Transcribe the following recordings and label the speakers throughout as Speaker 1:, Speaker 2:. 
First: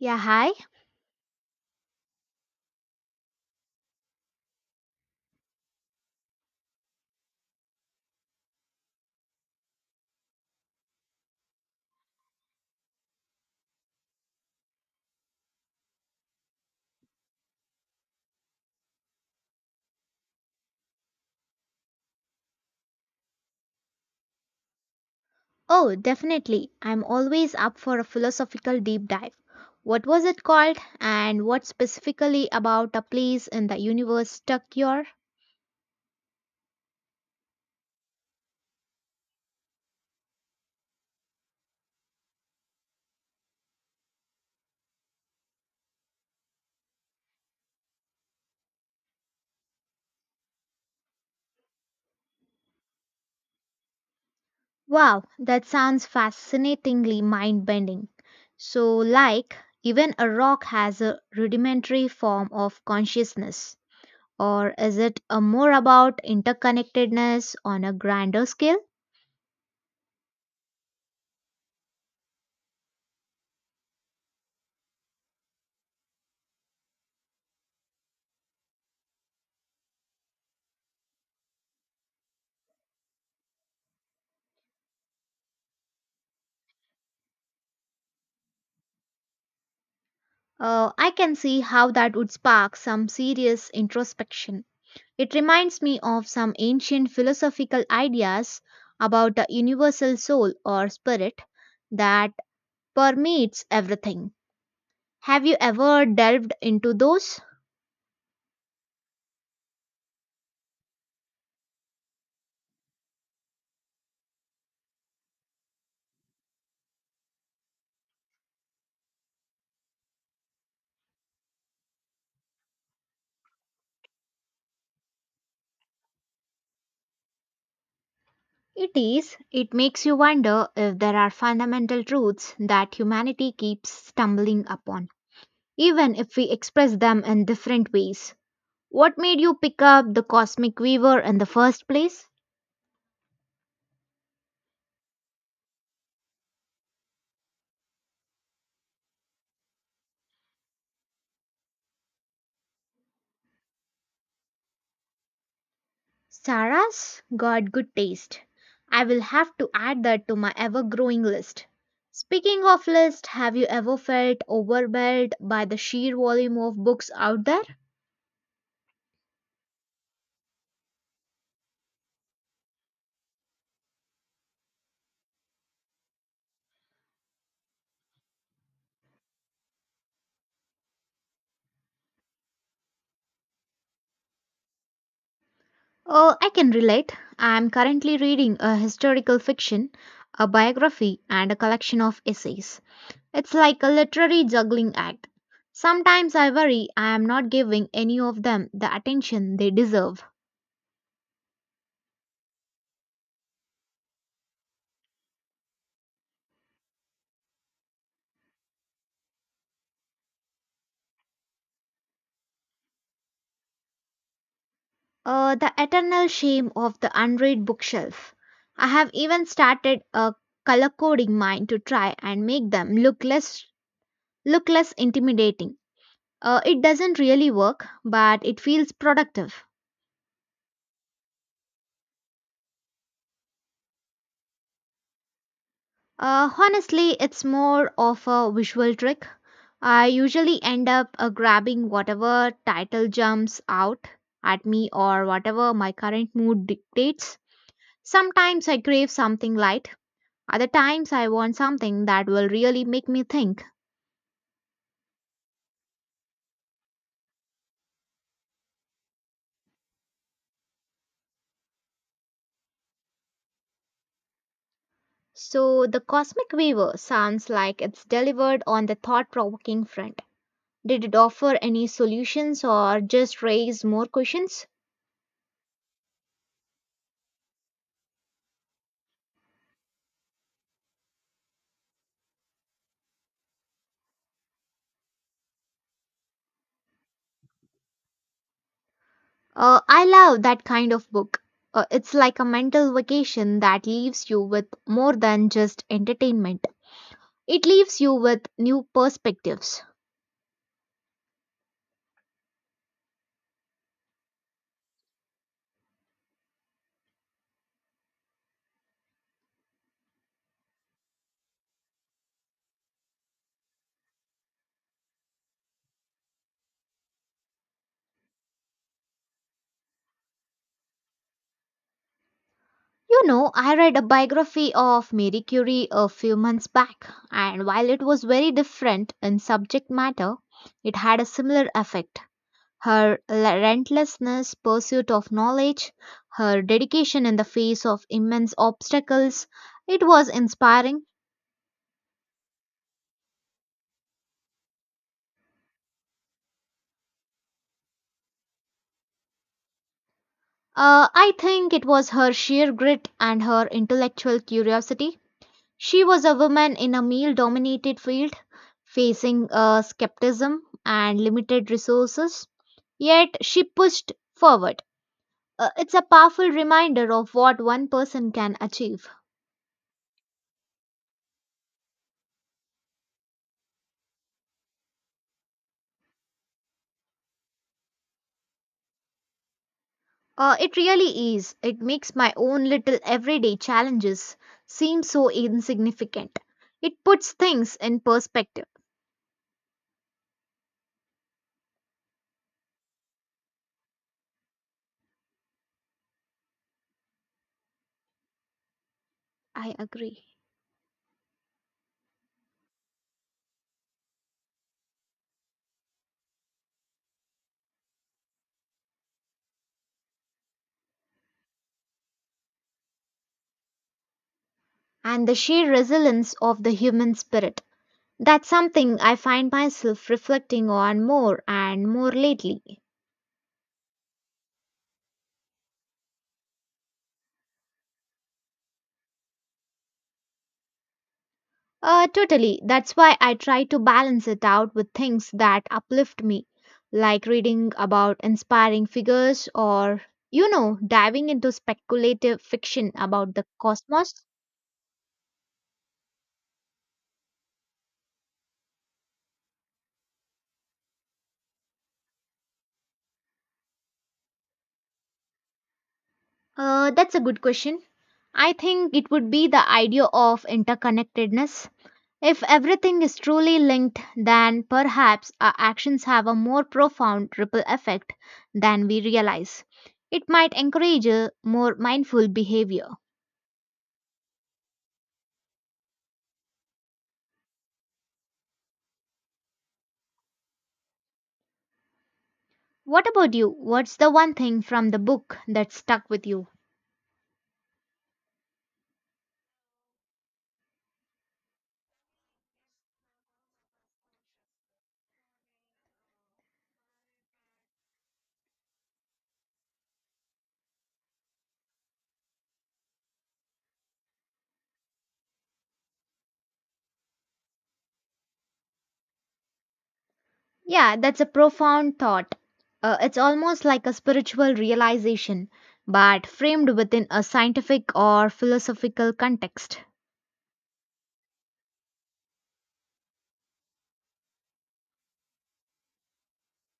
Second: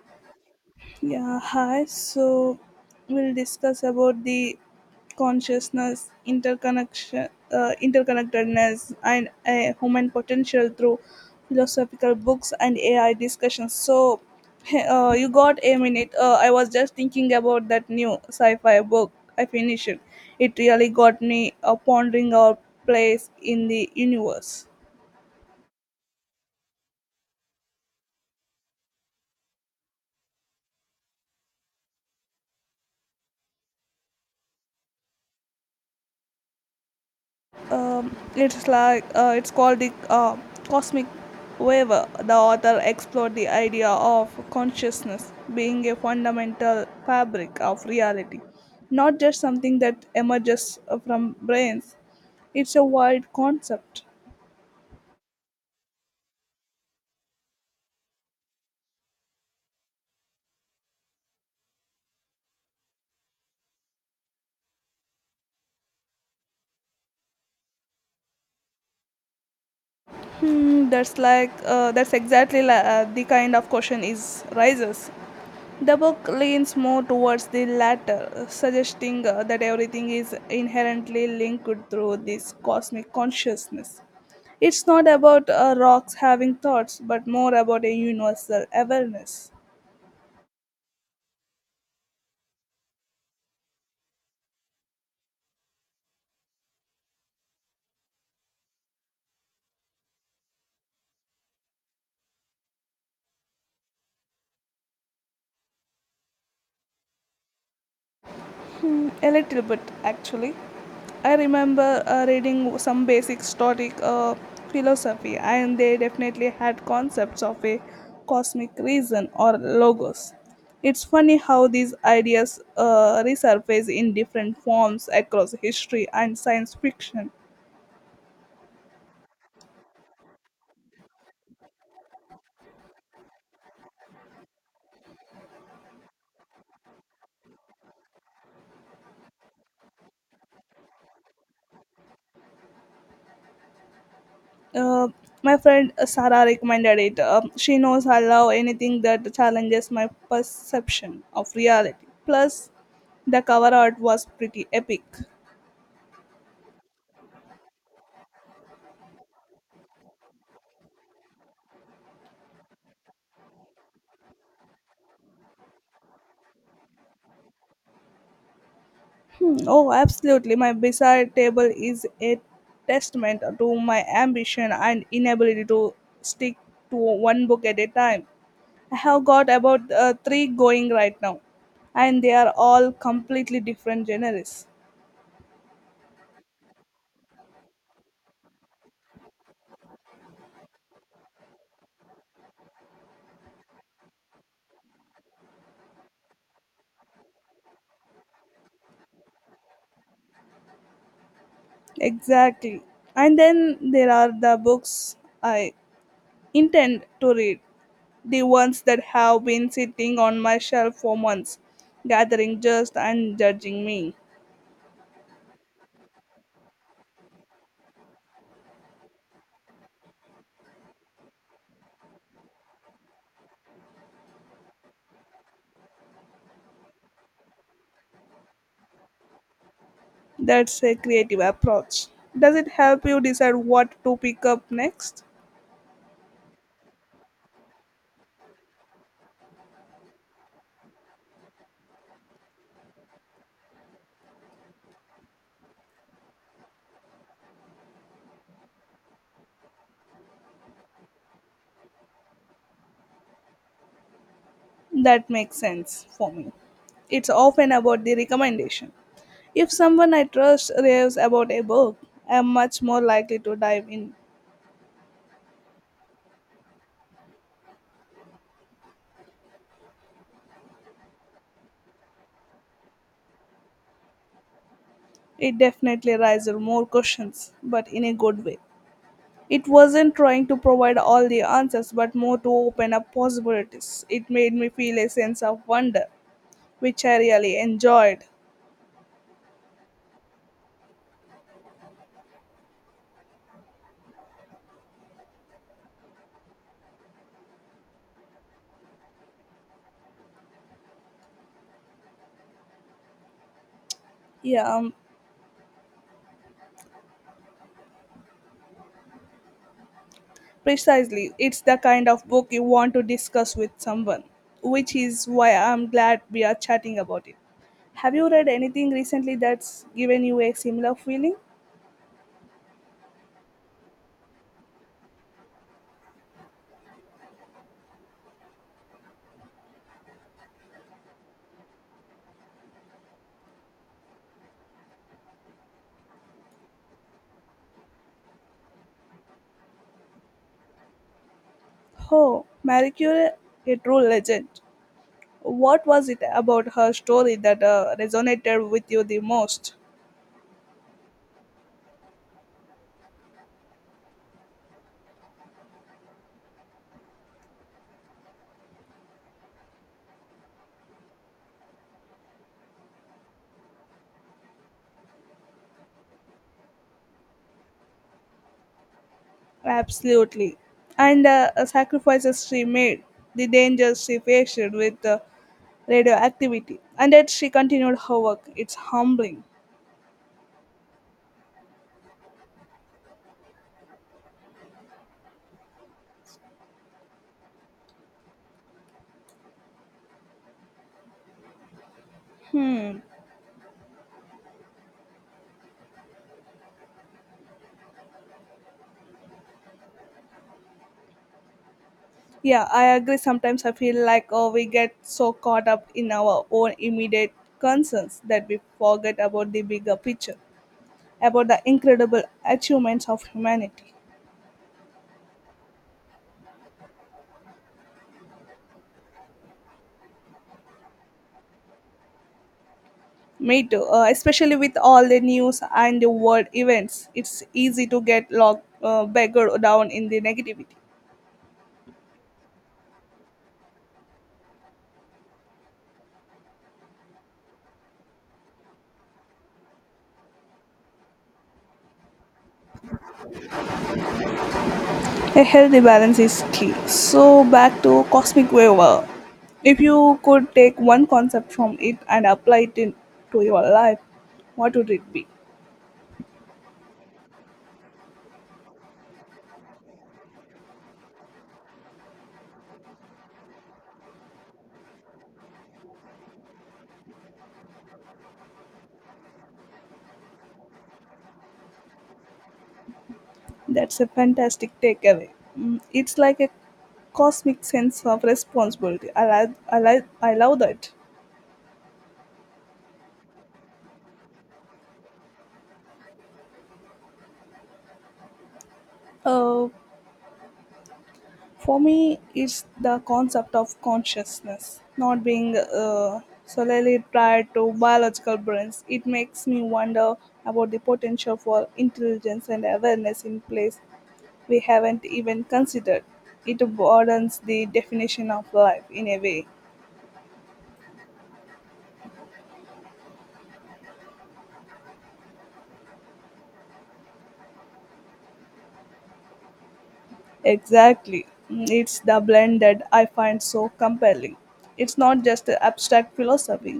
Speaker 1: Yeah, hi.
Speaker 2: Yeah, hi. So we'll discuss about the consciousness, interconnection, interconnectedness, and human potential through philosophical books and AI discussions. So you got a minute. I was just thinking about that new sci-fi book I finished. It really got me pondering our place in the universe.
Speaker 1: Oh, definitely. I'm always up for a philosophical deep dive. What was it called, and what specifically about a place in the universe stuck your?
Speaker 2: It's called the cosmic wave. The author explored the idea of consciousness being a fundamental fabric of reality, not just something that emerges from brains. It's a wide concept.
Speaker 1: Wow, that sounds fascinatingly mind bending. So, like, even a rock has a rudimentary form of consciousness. Or is it a more about interconnectedness on a grander scale?
Speaker 2: That's exactly the kind of question is rises. The book leans more towards the latter, suggesting that everything is inherently linked through this cosmic consciousness. It's not about rocks having thoughts, but more about a universal awareness.
Speaker 1: I can see how that would spark some serious introspection. It reminds me of some ancient philosophical ideas about a universal soul or spirit that permeates everything. Have you ever delved into those?
Speaker 2: A little bit, actually. I remember reading some basic Stoic philosophy, and they definitely had concepts of a cosmic reason or logos. It's funny how these ideas resurface in different forms across history and science fiction.
Speaker 1: It is. It makes you wonder if there are fundamental truths that humanity keeps stumbling upon, even if we express them in different ways. What made you pick up the Cosmic Weaver in the first place?
Speaker 2: Uh, my friend Sarah recommended it. She knows I love anything that challenges my perception of reality. Plus, the cover art was pretty epic.
Speaker 1: Sarah's got good taste. I will have to add that to my ever growing list. Speaking of list, have you ever felt overwhelmed by the sheer volume of books out there?
Speaker 2: Hmm. Oh, absolutely. My bedside table is a testament to my ambition and inability to stick to one book at a time. I have got about three going right now, and they are all completely different genres.
Speaker 1: Oh, I can relate. I am currently reading a historical fiction, a biography, and a collection of essays. It's like a literary juggling act. Sometimes I worry I am not giving any of them the attention they deserve.
Speaker 2: Exactly. And then there are the books I intend to read, the ones that have been sitting on my shelf for months, gathering dust and judging me.
Speaker 1: The eternal shame of the unread bookshelf. I have even started a color coding mine to try and make them look less intimidating. It doesn't really work, but it feels productive.
Speaker 2: That's a creative approach. Does it help you decide what to pick up next?
Speaker 1: Honestly, it's more of a visual trick. I usually end up grabbing whatever title jumps out at me or whatever my current mood dictates. Sometimes I crave something light, other times I want something that will really make me think.
Speaker 2: That makes sense for me. It's often about the recommendation. If someone I trust raves about a book, I am much more likely to dive in.
Speaker 1: So the Cosmic Weaver sounds like it's delivered on the thought provoking front. Did it offer any solutions or just raise more questions?
Speaker 2: It definitely raises more questions, but in a good way. It wasn't trying to provide all the answers, but more to open up possibilities. It made me feel a sense of wonder, which I really enjoyed.
Speaker 1: I love that kind of book. It's like a mental vacation that leaves you with more than just entertainment, it leaves you with new perspectives.
Speaker 2: Yeah, precisely, it's the kind of book you want to discuss with someone, which is why I'm glad we are chatting about it. Have you read anything recently that's given you a similar feeling?
Speaker 1: You know, I read a biography of Marie Curie a few months back, and while it was very different in subject matter, it had a similar effect. Her relentlessness, pursuit of knowledge, her dedication in the face of immense obstacles, it was inspiring.
Speaker 2: Oh, Marie Curie, a true legend. What was it about her story that resonated with you the most?
Speaker 1: I think it was her sheer grit and her intellectual curiosity. She was a woman in a male dominated field, facing skepticism and limited resources. Yet she pushed forward. It's a powerful reminder of what one person can achieve.
Speaker 2: Absolutely. And sacrifices she made, the dangers she faced with radioactivity, and that she continued her work. It's humbling.
Speaker 1: It really is. It makes my own little everyday challenges seem so insignificant. It puts things in perspective.
Speaker 2: Hmm.
Speaker 1: I agree.
Speaker 2: Yeah, I agree. Sometimes I feel like oh, we get so caught up in our own immediate concerns that we forget about the bigger picture, about the incredible achievements of humanity.
Speaker 1: And the sheer resilience of the human spirit. That's something I find myself reflecting on more and more lately.
Speaker 2: Me too, especially with all the news and the world events, it's easy to bogged down in the negativity.
Speaker 1: Totally. That's why I try to balance it out with things that uplift me, like reading about inspiring figures or, you know, diving into speculative fiction about the cosmos.
Speaker 2: A healthy balance is key. So, back to cosmic wave. If you could take one concept from it and to your life, what would it be?
Speaker 1: That's a good question. I think it would be the idea of interconnectedness. If everything is truly linked, then perhaps our actions have a more profound ripple effect than we realize. It might encourage a more mindful behavior.
Speaker 2: That's a fantastic takeaway. Mm, it's like a cosmic sense of responsibility. I love that.
Speaker 1: What about you? What's the one thing from the book that stuck with you?
Speaker 2: Uh, for me, it's the concept of consciousness, not being solely tied to biological brains. It makes me wonder about the potential for intelligence and awareness in place we haven't even considered. It broadens the definition of life in a way.
Speaker 1: Yeah, that's a profound thought. It's almost like a spiritual realization, but framed within a scientific or philosophical context.
Speaker 2: Exactly. Mm, it's the blend that I find so compelling. It's not just abstract philosophy,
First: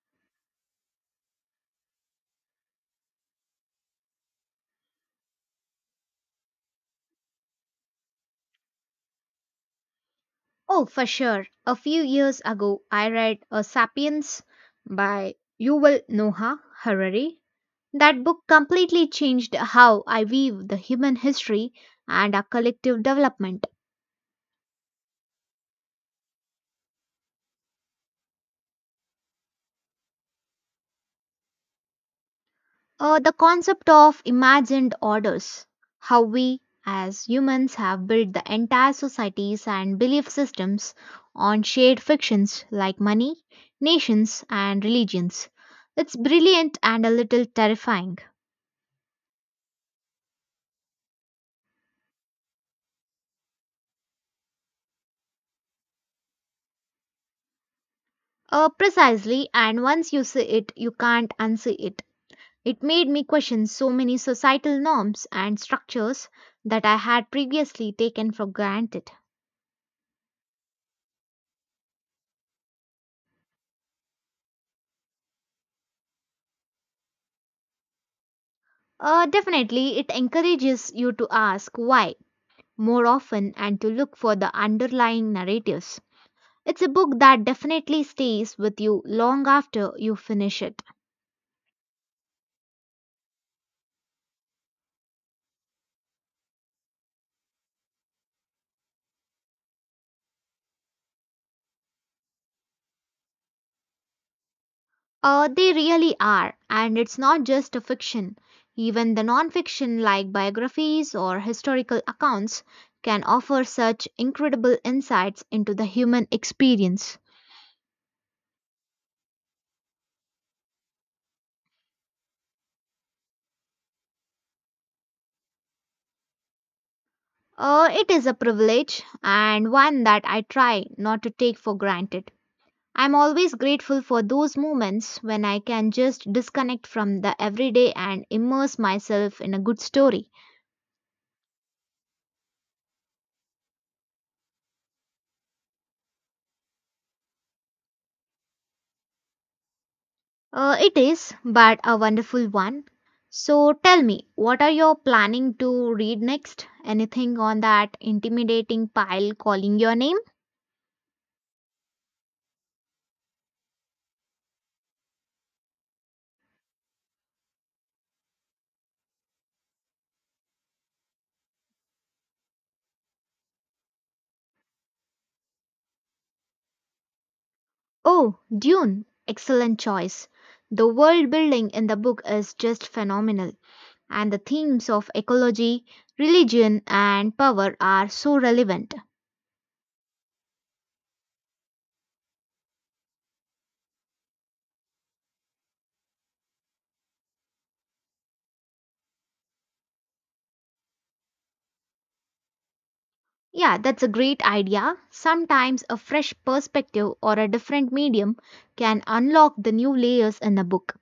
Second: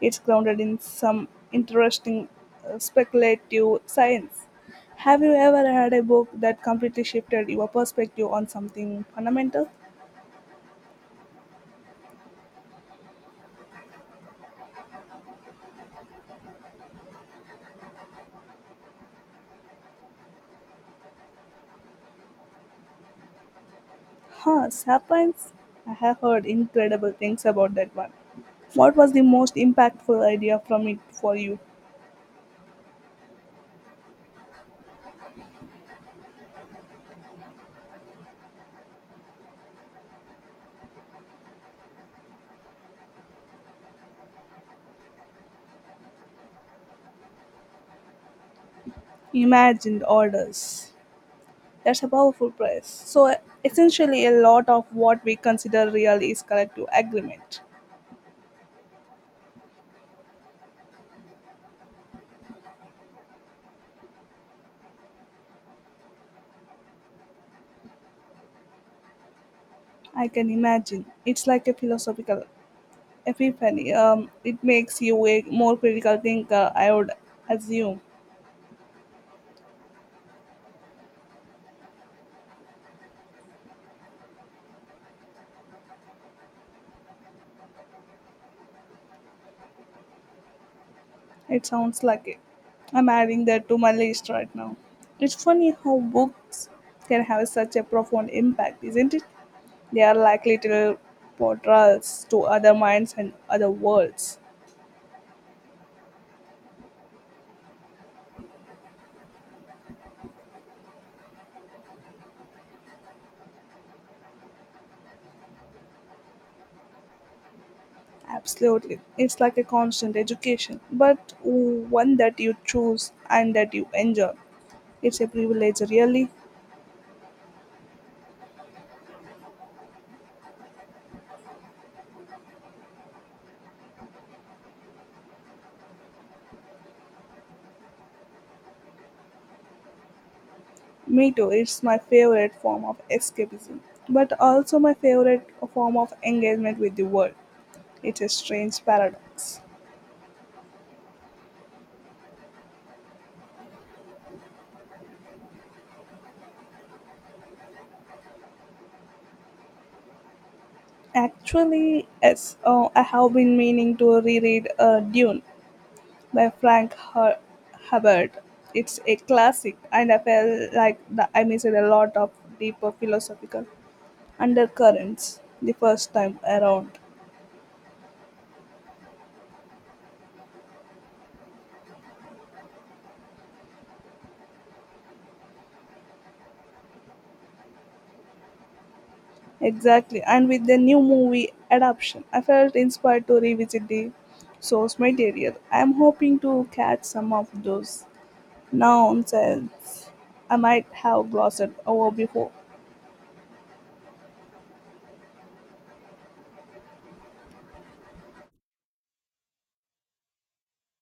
Speaker 2: it's grounded in some interesting speculative science. Have you ever had a book that completely shifted your perspective on something fundamental?
Speaker 1: Oh, for sure. A few years ago, I read A Sapiens by Yuval Noah Harari. That book completely changed how I view the human history and our collective development.
Speaker 2: Huh, Sapiens? I have heard incredible things about that one. What was the most impactful idea from it for you?
Speaker 1: The concept of imagined orders, how we as humans have built the entire societies and belief systems on shared fictions like money, nations, and religions. It's brilliant and a little terrifying.
Speaker 2: Imagined orders. That's a powerful phrase. So, essentially, a lot of what we consider real is collective agreement.
Speaker 1: Precisely, and once you see it, you can't unsee it. It made me question so many societal norms and structures that I had previously taken for granted.
Speaker 2: I can imagine. It's like a philosophical epiphany. It makes you a more critical thinker, I would assume.
Speaker 1: Definitely, it encourages you to ask why more often and to look for the underlying narratives. It's a book that definitely stays with you long after you finish it.
Speaker 2: It sounds like it. I'm adding that to my list right now. It's funny how books can have such a profound impact, isn't it? They are like little portals to other minds and other worlds.
Speaker 1: They really are, and it's not just a fiction. Even the non-fiction like biographies or historical accounts can offer such incredible insights into the human experience.
Speaker 2: Absolutely. It's like a constant education, but one that you choose and that you enjoy. It's a privilege, really.
Speaker 1: It is a privilege and one that I try not to take for granted. I'm always grateful for those moments when I can just disconnect from the everyday and immerse myself in a good story.
Speaker 2: Me too. It's my favorite form of escapism, but also my favorite form of engagement with the world. It's a strange paradox.
Speaker 1: It is, but a wonderful one. So tell me, what are you planning to read next? Anything on that intimidating pile calling your name?
Speaker 2: Actually, yes, oh, I have been meaning to reread Dune by Frank Herbert. It's a classic, and I felt like that I missed a lot of deeper philosophical undercurrents the first time around.
Speaker 1: Oh, Dune. Excellent choice. The world building in the book is just phenomenal, and the themes of ecology, religion, and power are so relevant.
Speaker 2: Exactly. And with the new movie adaptation, I felt inspired to revisit the source material. I'm hoping to catch some of those nonsense I might have glossed over before.
Speaker 1: Yeah, that's a great idea. Sometimes a fresh perspective or a different medium can unlock the new layers in a book.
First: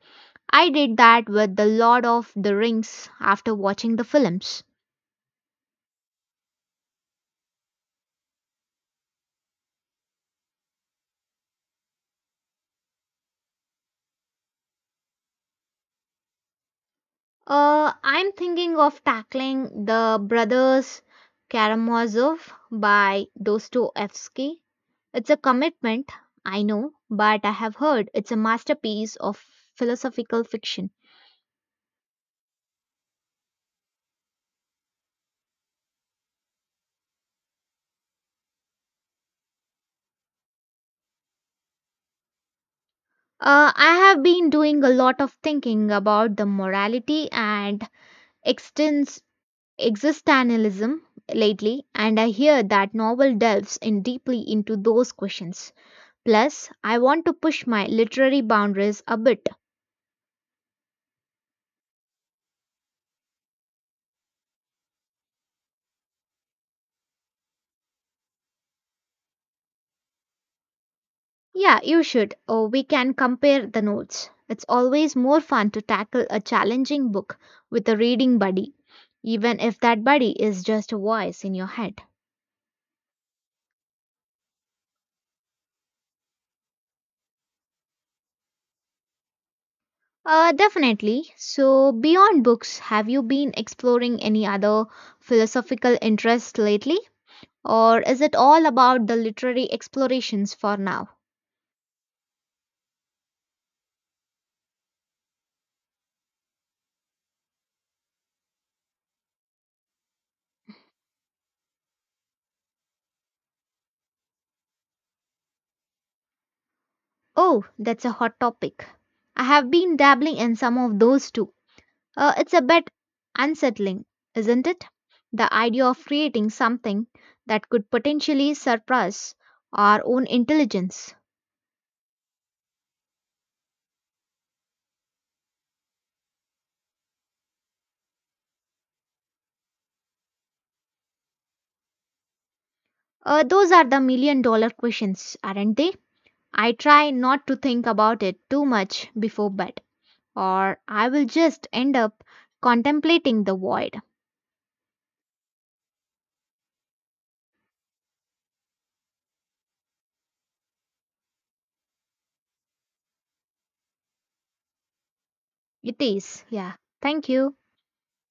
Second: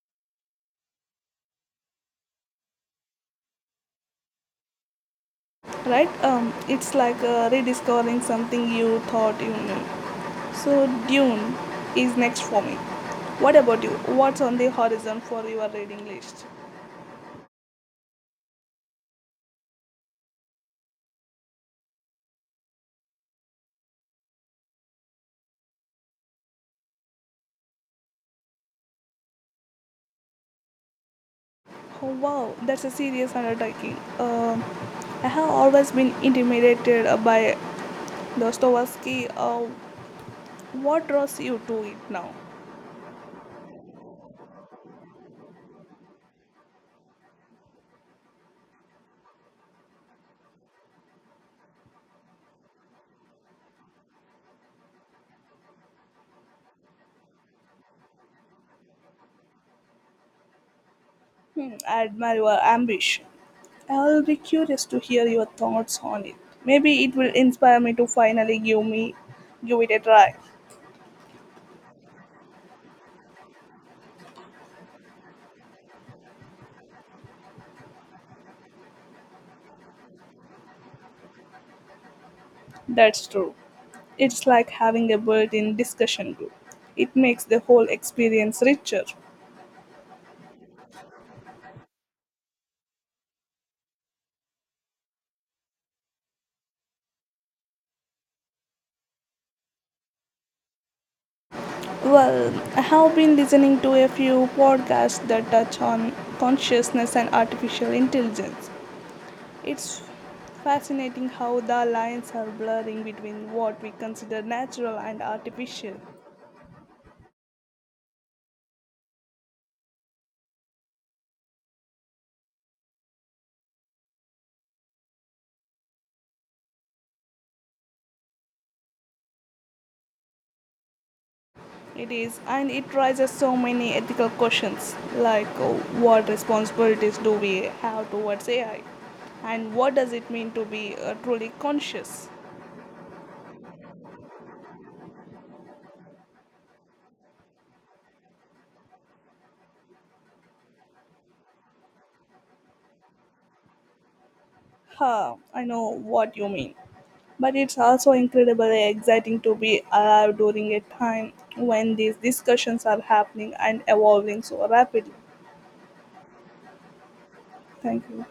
Speaker 1: I did that with The Lord of the Rings after watching the films.
Speaker 2: Right? It's like rediscovering something you thought you knew. So, Dune is next for me. What about you? What's on the horizon for your reading list?
Speaker 1: I'm thinking of tackling The Brothers Karamazov by Dostoevsky. It's a commitment, I know, but I have heard it's a masterpiece of philosophical fiction.
Speaker 2: Oh wow, that's a serious undertaking. I have always been intimidated by Dostoevsky. What draws you to it now?
Speaker 1: I have been doing a lot of thinking about the morality and extens- existentialism lately, and I hear that novel delves in deeply into those questions. Plus, I want to push my literary boundaries a bit.
Speaker 2: Hmm, I admire your ambition. I'll be curious to hear your thoughts on it. Maybe it will inspire me to finally give it a try.
Speaker 1: Yeah, you should, or we can compare the notes. It's always more fun to tackle a challenging book with a reading buddy, even if that buddy is just a voice in your head.
Speaker 2: That's true. It's like having a built-in discussion group. It makes the whole experience richer.
Speaker 1: Definitely. So, beyond books, have you been exploring any other philosophical interests lately? Or is it all about the literary explorations for now?
Speaker 2: Well, I have been listening to a few podcasts that touch on consciousness and artificial intelligence. It's fascinating how the lines are blurring between what we consider natural and artificial.
Speaker 1: Oh, that's a hot topic. I have been dabbling in some of those too. It's a bit unsettling, isn't it? The idea of creating something that could potentially surpass our own intelligence.
Speaker 2: It is, and it raises so many ethical questions like what responsibilities do we have towards AI, and what does it mean to be truly conscious?
Speaker 1: Those are the million dollar questions, aren't they? I try not to think about it too much before bed, or I will just end up contemplating the void.
Speaker 2: Huh, I know what you mean. But it's also incredibly exciting to be alive during a time when these discussions are happening and evolving so rapidly.
Speaker 1: It is, yeah. Thank you.
Speaker 2: Thank you.